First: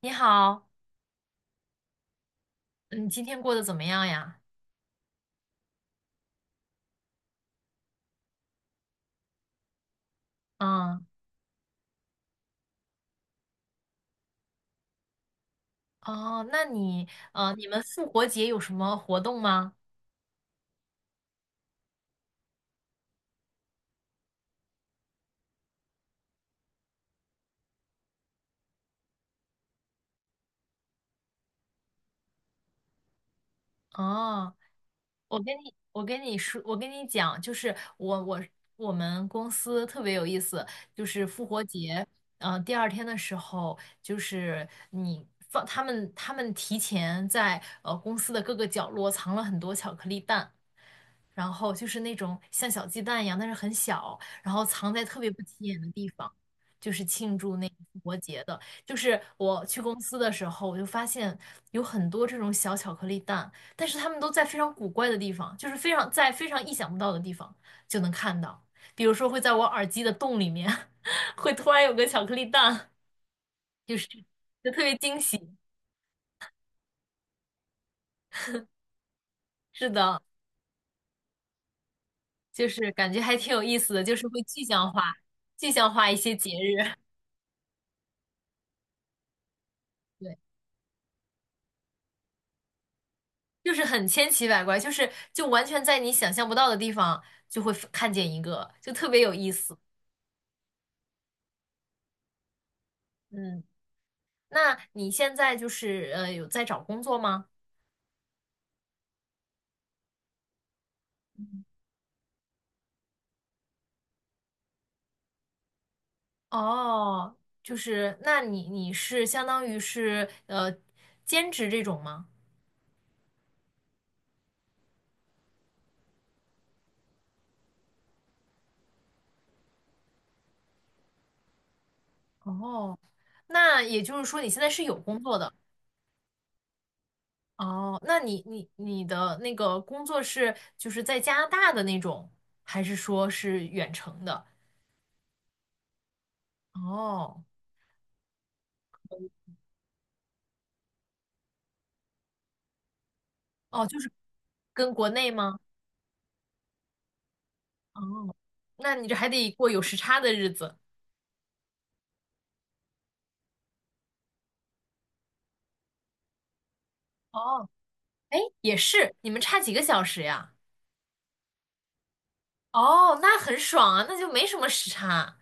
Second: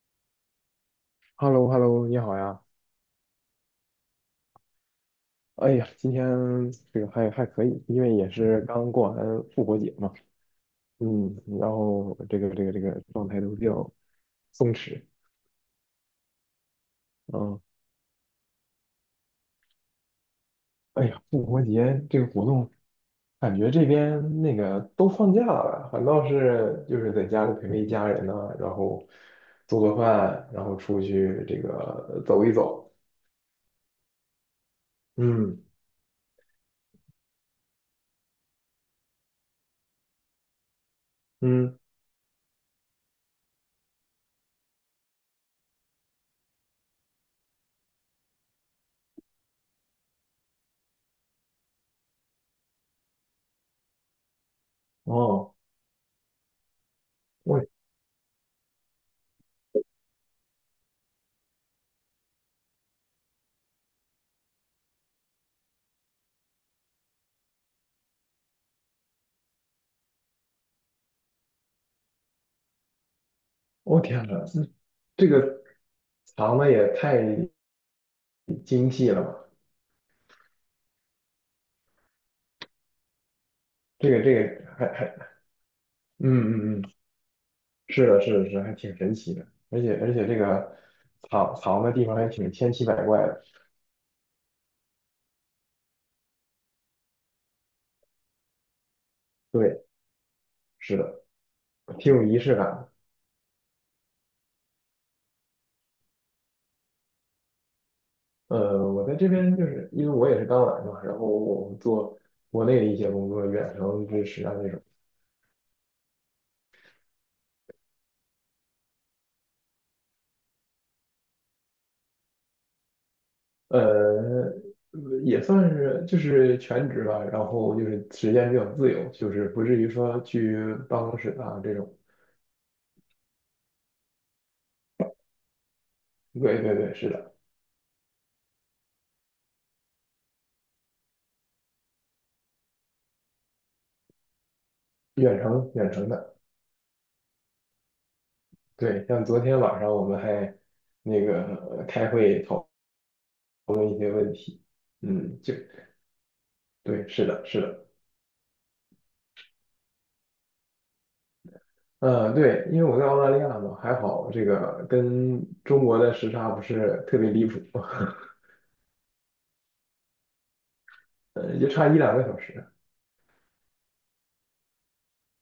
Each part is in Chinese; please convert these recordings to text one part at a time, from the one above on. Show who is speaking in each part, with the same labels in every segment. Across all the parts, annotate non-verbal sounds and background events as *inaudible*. Speaker 1: 你好，
Speaker 2: hello hello 你好呀！
Speaker 1: 你今天过得怎么样呀？
Speaker 2: 哎呀，今天这个可以，因为也是刚过完复活节嘛，
Speaker 1: 嗯，
Speaker 2: 嗯，然后这个状态都比较松弛。
Speaker 1: 哦，那你，
Speaker 2: 嗯，
Speaker 1: 你们复活节有什么活动吗？
Speaker 2: 哎呀，复活节这个活动，感觉这边那个都放假了，反倒是就是在家里陪陪家人呢，然后做做饭，然后出去这个走一走。
Speaker 1: 哦，
Speaker 2: 嗯
Speaker 1: 我跟你讲，就是我我们公司特别有意思，就是复活
Speaker 2: 嗯，
Speaker 1: 节，第二天的时候，就是你放他们提前在公司的各个角落藏了很多巧克力蛋。然后就是那种像小鸡蛋一样，但是很小，然后藏在特别不起
Speaker 2: 哦，
Speaker 1: 眼的地方，就是庆祝
Speaker 2: 我
Speaker 1: 那个复活节的。就是我去公司的时候，我就发现有很多这种小巧克力蛋，但是它们都在非常古怪的地方，就是非常在非常意想不到的地方就能看到，比如说会在我耳机的洞里面，*laughs* 会突然有个巧克力蛋，就
Speaker 2: 我
Speaker 1: 是
Speaker 2: 天呐，
Speaker 1: 就特别惊
Speaker 2: 这
Speaker 1: 喜。
Speaker 2: 个藏的也太精细了嘛。
Speaker 1: 是的，就是感觉还挺有意思的，
Speaker 2: 这
Speaker 1: 就
Speaker 2: 个
Speaker 1: 是
Speaker 2: 这
Speaker 1: 会
Speaker 2: 个还还
Speaker 1: 具象化一些节
Speaker 2: 嗯嗯嗯，
Speaker 1: 日。
Speaker 2: 是的，是的，是的，还挺神奇的，而且而
Speaker 1: *laughs*
Speaker 2: 且这
Speaker 1: 对。
Speaker 2: 个藏藏的地方还挺千奇百怪的。
Speaker 1: 就是很千奇百怪，就完全在你想象不到的地方就会看见一个，就特别有意思。
Speaker 2: 对，是的，挺有仪式感的。
Speaker 1: 嗯，那你现在就是有在找工作吗？
Speaker 2: 我在这边就是因为我也是刚来嘛，然后我们做国内的一些工作，远程支持啊那种。
Speaker 1: 哦，就是那你是相当于是兼职这种吗？
Speaker 2: 呃，也算是就是全职吧，然后就是时间比较自由，就是不至于说去办公室啊这种。
Speaker 1: 哦，那也就是说你现在是有工作的。
Speaker 2: 对对对，是的，
Speaker 1: 哦，那你的那个工作是就是在加拿大的那种，还是说是远程的？
Speaker 2: 远程远程的。
Speaker 1: 哦
Speaker 2: 对，像昨天晚上我们还那个开会讨
Speaker 1: 哦，
Speaker 2: 论一
Speaker 1: 就是
Speaker 2: 些问题。
Speaker 1: 跟国内
Speaker 2: 嗯，
Speaker 1: 吗？
Speaker 2: 对，是的，是的。
Speaker 1: 哦，那你这还得过有时差的日子。
Speaker 2: 嗯，对，因为我在澳大利亚嘛，还好这个跟中国的时差不是特别离谱。
Speaker 1: 哦，
Speaker 2: *laughs*
Speaker 1: 哎，也是，你们差几个小时呀？
Speaker 2: 也就差一两个小时。
Speaker 1: 哦，那很爽啊，那就没什么时差。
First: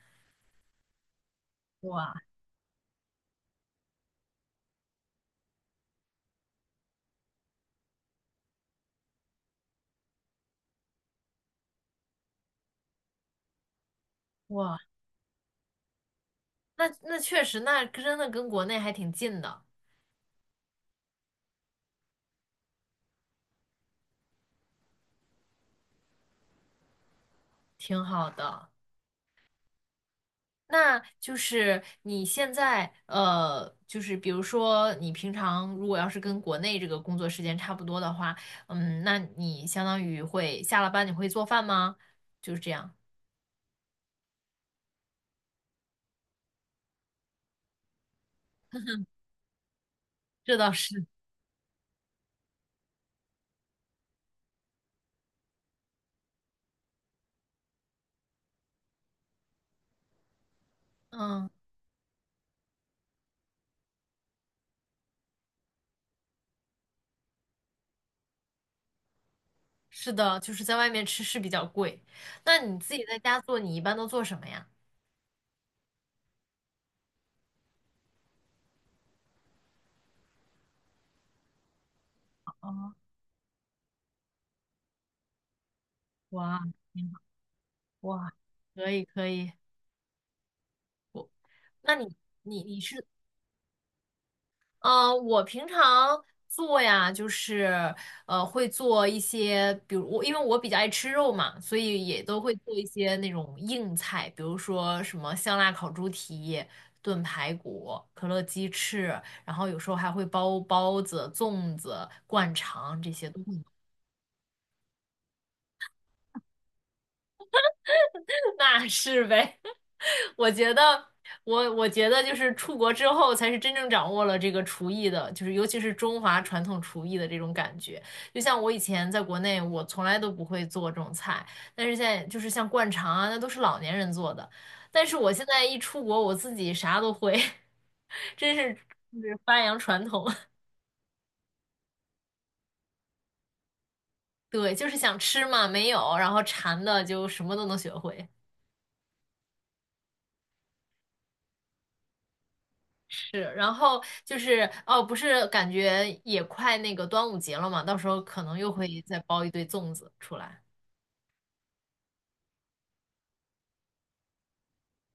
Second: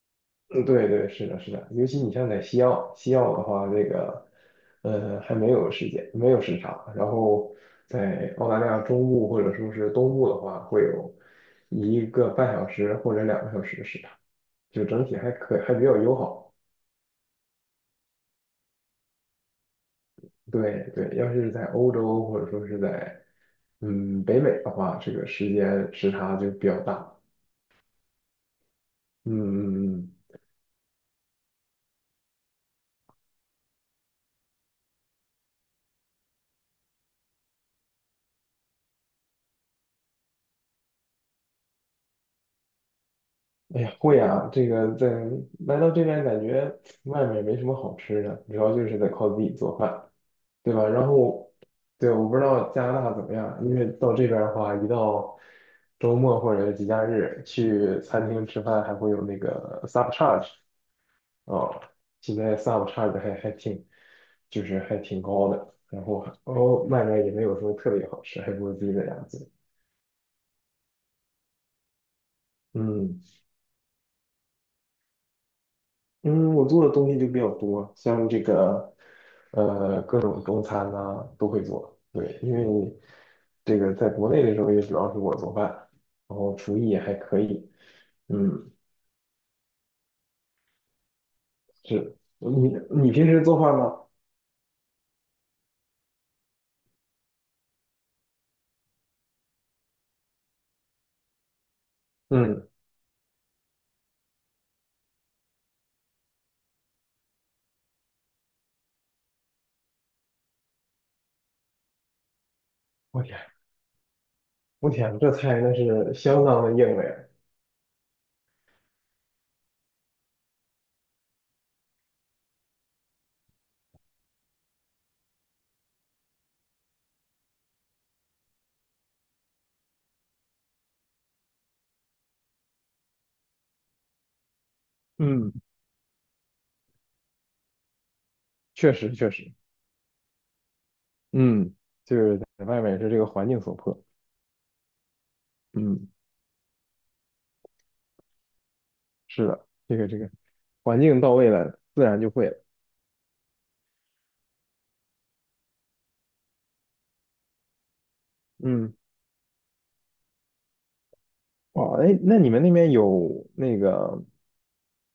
Speaker 2: 嗯，对对，是的，是的，尤其
Speaker 1: 哇
Speaker 2: 你像在西澳，西澳的话，还没有时间，没有时差，然后在澳大利亚中部或者说是东部的话，会有一个半小时或者两个小时的时差。
Speaker 1: 哇，
Speaker 2: 就整体还比较友好。
Speaker 1: 那那确实，那真的跟国内还挺近的，
Speaker 2: 对对，要是在欧洲或者说是在北美的话，这个时间时差就比较大。
Speaker 1: 挺好的。
Speaker 2: 嗯嗯嗯，
Speaker 1: 那就是你现在，就是比如说你平常如果要是跟国内这个工作时间差不多的话，嗯，那你相当于会下了班你会做饭吗？就是这样。
Speaker 2: 嗯哎呀，会啊，这个在来到这边感觉外面没什么好吃的，主要就是得靠自己做饭。
Speaker 1: 这倒
Speaker 2: 对吧？
Speaker 1: 是。
Speaker 2: 然后对，我不知道加拿大怎么样，因为到这边的话，一到周末或者是节假日去餐厅吃饭，还会有那个 sub charge。
Speaker 1: 嗯。
Speaker 2: 哦，现在 sub 差的还还挺，就是还挺高的。然后哦外卖也没有什么特别好吃，还不如自己在家做。
Speaker 1: 是的，就是在外面吃是比较贵。那你自己在
Speaker 2: 嗯
Speaker 1: 家做，你一般都做什么呀？
Speaker 2: 嗯，我做的东西就比较多，像这个各种中餐呐，都会做。对，
Speaker 1: *laughs*
Speaker 2: 因为
Speaker 1: 哦，
Speaker 2: 你这个在国内的时候也主要是我做饭，然后
Speaker 1: 哇，
Speaker 2: 厨艺也
Speaker 1: 挺
Speaker 2: 还
Speaker 1: 好，
Speaker 2: 可以。
Speaker 1: 哇，
Speaker 2: 嗯，
Speaker 1: 可以可以，那你
Speaker 2: 是
Speaker 1: 你
Speaker 2: 你
Speaker 1: 你是
Speaker 2: 你平时做饭吗？
Speaker 1: 我平常做呀，就是会做一些，比如我因为我比较爱吃肉嘛，所以也都会
Speaker 2: 嗯，
Speaker 1: 做一些那种硬菜，比如说什么香辣烤猪蹄、炖排骨、可乐鸡翅，然后有时候还会包包子、粽子、灌肠这
Speaker 2: 我
Speaker 1: 些
Speaker 2: 天，
Speaker 1: 都。会。
Speaker 2: 我天，这菜那是相当的硬了呀。
Speaker 1: *laughs* 那是呗，*laughs* 我觉得，我觉得就是出国之后才是真正掌握了这个厨艺的，就是尤其是中华传统厨艺的这种感觉。就像我以前在国内，我从来都不会做这种菜，但是现在就是像灌肠啊，那都是老年人做的。但是我现
Speaker 2: 嗯，
Speaker 1: 在一出国，我自己啥都会，*laughs* 真是
Speaker 2: 确实
Speaker 1: 就
Speaker 2: 确
Speaker 1: 是
Speaker 2: 实。
Speaker 1: 发扬传统。*laughs*
Speaker 2: 嗯，就是在外面是这个环境所迫。
Speaker 1: 对，就是想吃嘛，没
Speaker 2: 嗯，
Speaker 1: 有，然后馋的就什么都能学会。
Speaker 2: 是的，这个环境到位了，自然就会了。
Speaker 1: 是，然后就是哦，不是感觉也快那个端午节了嘛，到时候可能又会
Speaker 2: 嗯，
Speaker 1: 再包一堆粽子出来。
Speaker 2: 哦，哎，那你们那边有那个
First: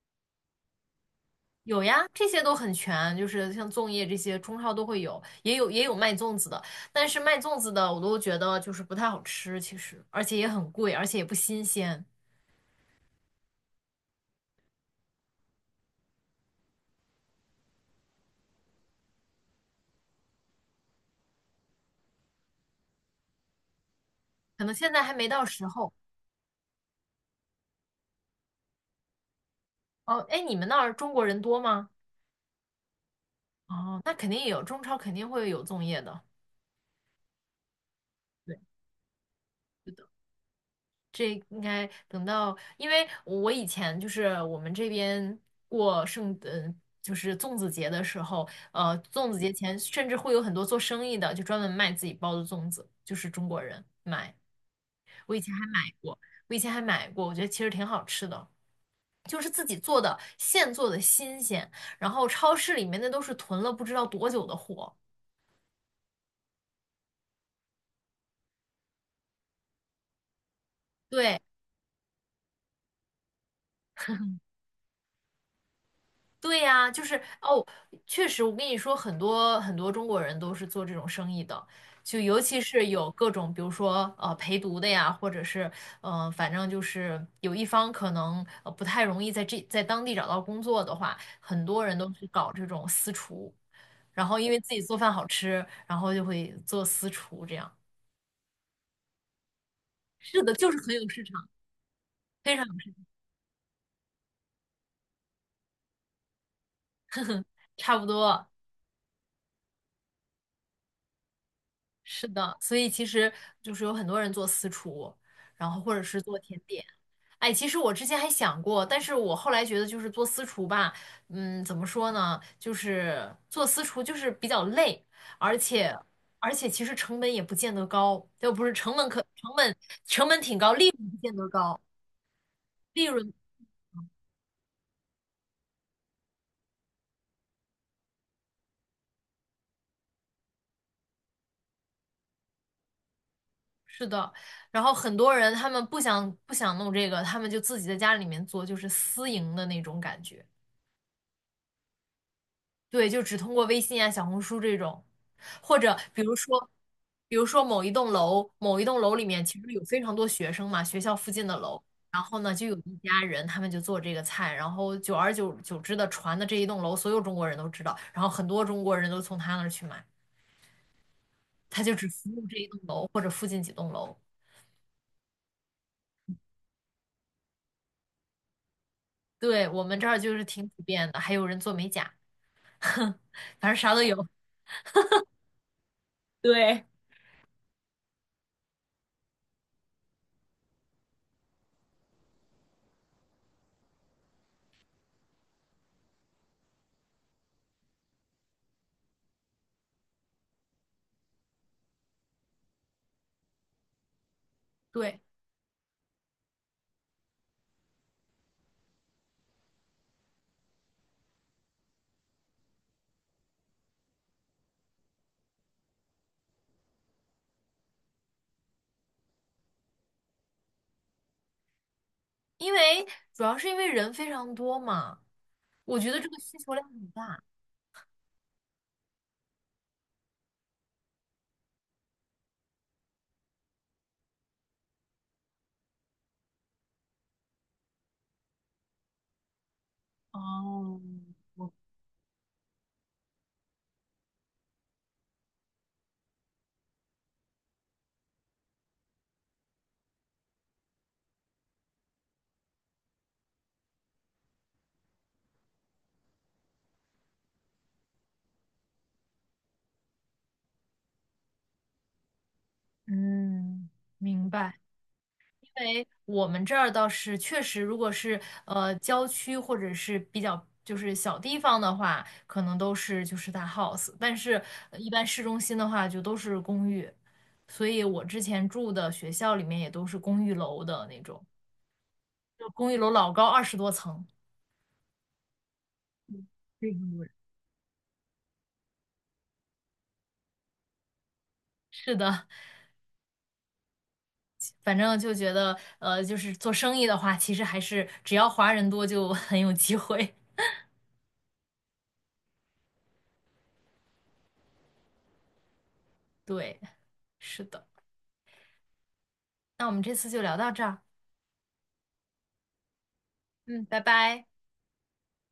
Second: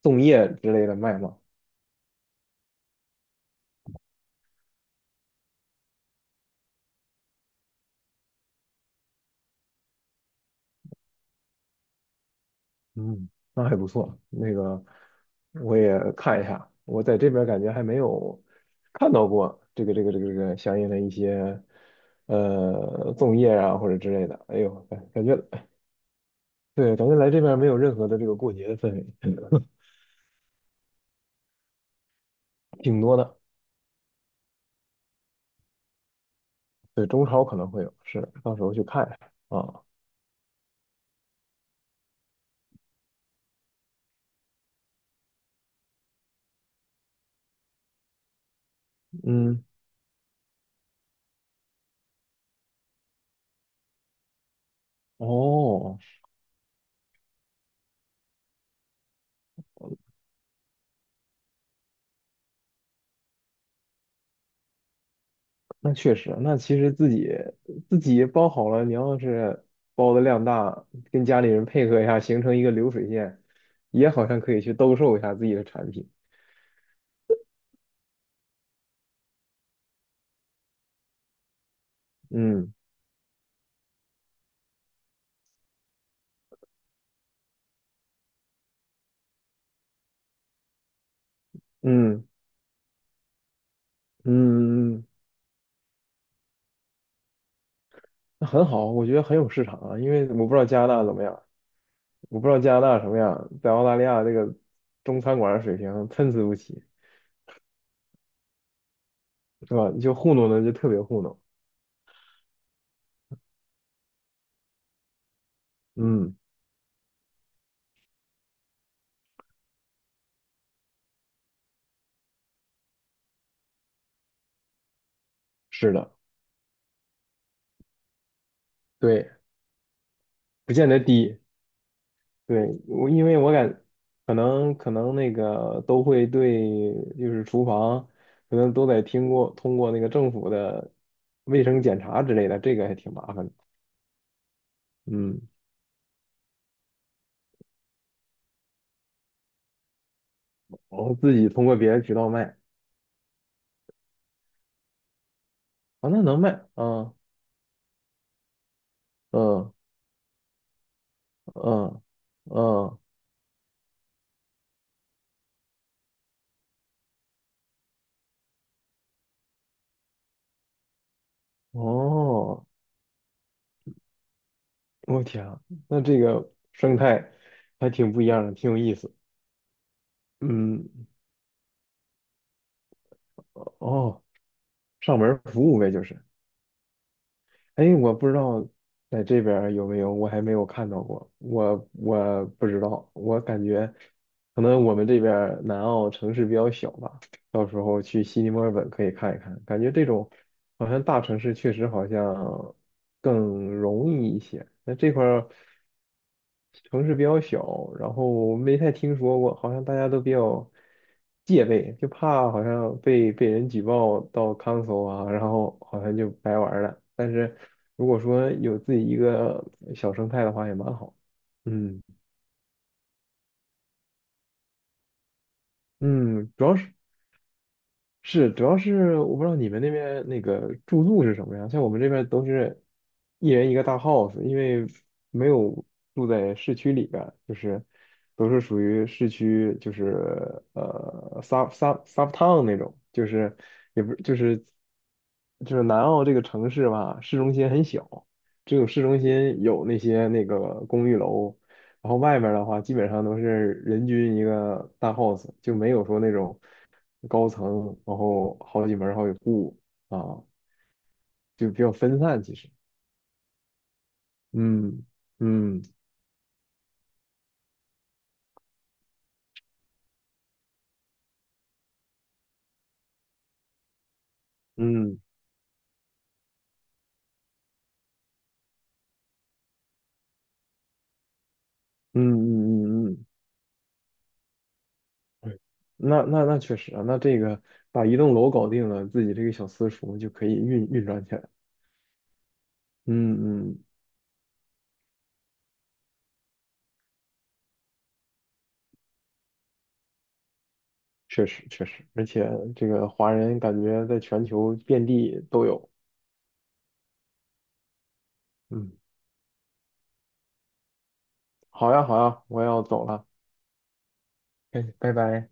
Speaker 2: 粽叶之类的卖吗？
Speaker 1: 有呀，这些都很全，就是像粽叶这些，中超都会有，也有卖粽子的，但是卖粽子的我都觉得就是不太好吃，其实，而且也很贵，而且也不新鲜，
Speaker 2: 嗯，那还不错。那个我也看一下，我在这边感觉还没有看到过这个相应的一些粽叶啊或者之类的。哎
Speaker 1: 可能
Speaker 2: 呦，
Speaker 1: 现在
Speaker 2: 感
Speaker 1: 还
Speaker 2: 感
Speaker 1: 没
Speaker 2: 觉
Speaker 1: 到时候。
Speaker 2: 对，感觉来这边没有任何的这个过节的氛围。
Speaker 1: 哦，哎，你们那儿中国人多吗？
Speaker 2: 挺多的。
Speaker 1: 哦，那肯定有，中超肯定会有粽叶的。
Speaker 2: 对，中超可能会有，是，到
Speaker 1: 对。
Speaker 2: 时候去看一下啊。
Speaker 1: 是的。这应该等到，因为我以前就是我们这边过圣，就是粽子节的时候，粽子节
Speaker 2: 嗯，
Speaker 1: 前甚至会有很多做生意的，就专门卖自己包的粽子，就是中国人买。我以前还买
Speaker 2: 哦，
Speaker 1: 过，我以前还买过，我觉得其实挺好吃的，就是自己做的，现做的新鲜，然后超市里面那都是囤了不知道多久的货。
Speaker 2: 那确实，那其实自己包好了，你要是包的量大，跟家
Speaker 1: 对，
Speaker 2: 里人配合一下，形成一个流水线，也好像可以去兜售一下自己的产品。
Speaker 1: 对呀，就是哦，确实，我跟你说，很多中国人都是做这种生意的，就尤其
Speaker 2: 嗯
Speaker 1: 是有各种，比如说陪读的呀，或者是反正就是有一方可能不太容易在这当地找到工作的话，很多人都是
Speaker 2: 嗯
Speaker 1: 搞这种私厨，然后因为自己做
Speaker 2: 嗯，
Speaker 1: 饭好吃，然后就会做私厨这样。
Speaker 2: 那很好，我觉得很有市场啊，因为
Speaker 1: 是
Speaker 2: 我不
Speaker 1: 的，
Speaker 2: 知道
Speaker 1: 就是
Speaker 2: 加拿
Speaker 1: 很
Speaker 2: 大
Speaker 1: 有
Speaker 2: 怎
Speaker 1: 市
Speaker 2: 么样，
Speaker 1: 场，
Speaker 2: 我不知
Speaker 1: 非
Speaker 2: 道
Speaker 1: 常
Speaker 2: 加
Speaker 1: 有
Speaker 2: 拿
Speaker 1: 市
Speaker 2: 大
Speaker 1: 场，
Speaker 2: 什么样，在澳大利亚这个中餐馆的水平参差不齐，
Speaker 1: 差不多，
Speaker 2: 是吧？就糊弄的就特别糊弄。
Speaker 1: 是的，所以其实就是有很多人做私厨，然后或者是
Speaker 2: 嗯，
Speaker 1: 做甜点。哎，其实我之前还想过，但是我后来觉得就是做私厨吧，嗯，怎么说呢，就是做私厨就是比较累，而
Speaker 2: 是
Speaker 1: 且
Speaker 2: 的。
Speaker 1: 其实成本也不见得高，就不是成本可
Speaker 2: 对。
Speaker 1: 成本成本挺高，
Speaker 2: 不见
Speaker 1: 利
Speaker 2: 得
Speaker 1: 润不见
Speaker 2: 低。
Speaker 1: 得高，
Speaker 2: 对，
Speaker 1: 利
Speaker 2: 因
Speaker 1: 润
Speaker 2: 为我可能那个都会对，就是厨房可能都得通过那个政府的卫生检查之类的，这个还挺麻烦的。
Speaker 1: 是的。然后很多
Speaker 2: 嗯，
Speaker 1: 人他们不想弄这个，他们就自己在家里面做，就是私营的那种感觉。
Speaker 2: 然后自己通过别的渠道卖
Speaker 1: 对，就只通过微信啊、小红书这种，或者
Speaker 2: 啊，
Speaker 1: 比
Speaker 2: 那
Speaker 1: 如
Speaker 2: 能卖
Speaker 1: 说，
Speaker 2: 啊。
Speaker 1: 比如说某一栋楼里面其实
Speaker 2: 嗯
Speaker 1: 有非常多学生嘛，学校附近的楼，
Speaker 2: 嗯
Speaker 1: 然后呢就有一
Speaker 2: 嗯，
Speaker 1: 家人，他们就做这个菜，然后久而久久之的传的这一栋楼，所有中国人都知道，然后很多中国人都从他那儿去买，他就只服务这
Speaker 2: 哦，
Speaker 1: 一栋楼或者附近几栋楼。
Speaker 2: 我天啊，那这个生态还挺不一样的，挺有意思。
Speaker 1: 对，我们这儿就是挺普
Speaker 2: 嗯，
Speaker 1: 遍的，还有人做美甲，*laughs* 哼，反正啥都
Speaker 2: 哦，
Speaker 1: 有。
Speaker 2: 上门服务呗，就是。
Speaker 1: 对，
Speaker 2: 哎，我不知道在这边儿有没有，我还没有看到过，我不知道，我感觉可能我们这边儿南澳城市比较小吧，到时候去悉尼、墨尔本可以看一看，感觉这种好像大城市确实好像更容易一些。那这
Speaker 1: 对，
Speaker 2: 块儿城市比较小，然后没太听说过，好像大家都比较戒备，就怕好像被人举报到 concil 啊，然后好像就白玩儿了。但是如果说有自己一个小生态的话，也蛮好。嗯
Speaker 1: 因为主要是因为人非常多嘛。我觉得这个
Speaker 2: 嗯，
Speaker 1: 需
Speaker 2: 主
Speaker 1: 求
Speaker 2: 要
Speaker 1: 量
Speaker 2: 是。
Speaker 1: 很大。
Speaker 2: 是，主要是我不知道你们那边那个住宿是什么样，像我们这边都是一人一个大 house，因为没有住在市区里边儿就是都是属于市区，就是
Speaker 1: 哦，
Speaker 2: sub town 那种，就是也不就是南澳这个城市吧，市中心很小，只有市中心有那个公寓楼，然后外面儿的话基本上都是人均一个大 house，就没有说那种高层，然后好几门儿好几户啊，就比较分散其实。
Speaker 1: 嗯，明白。
Speaker 2: 嗯嗯
Speaker 1: 因为我们这儿倒是确实，如果是郊区或者是比较就是小地方的话，可能都是就是大 house，但是一
Speaker 2: 嗯
Speaker 1: 般市中心的话就都是公寓。所以我之前住的学校里面也都是公寓楼的那种，
Speaker 2: 嗯
Speaker 1: 就公寓
Speaker 2: 嗯嗯
Speaker 1: 楼
Speaker 2: 嗯，
Speaker 1: 老高，20多层。
Speaker 2: 对，那确实啊，那这个把一栋楼搞定了，自己这个小私塾就可以运转起来。
Speaker 1: 是的，
Speaker 2: 嗯嗯，
Speaker 1: 反正就觉得就是做生意的话，其实还是只要华人多就很有机会。
Speaker 2: 确实确实，而且这个华人感觉在全球遍地都有。
Speaker 1: 对，是的。
Speaker 2: 嗯，
Speaker 1: 那我们这次就聊到这儿，
Speaker 2: 好呀好呀，我要走了，
Speaker 1: 嗯，拜拜。
Speaker 2: 哎，拜拜。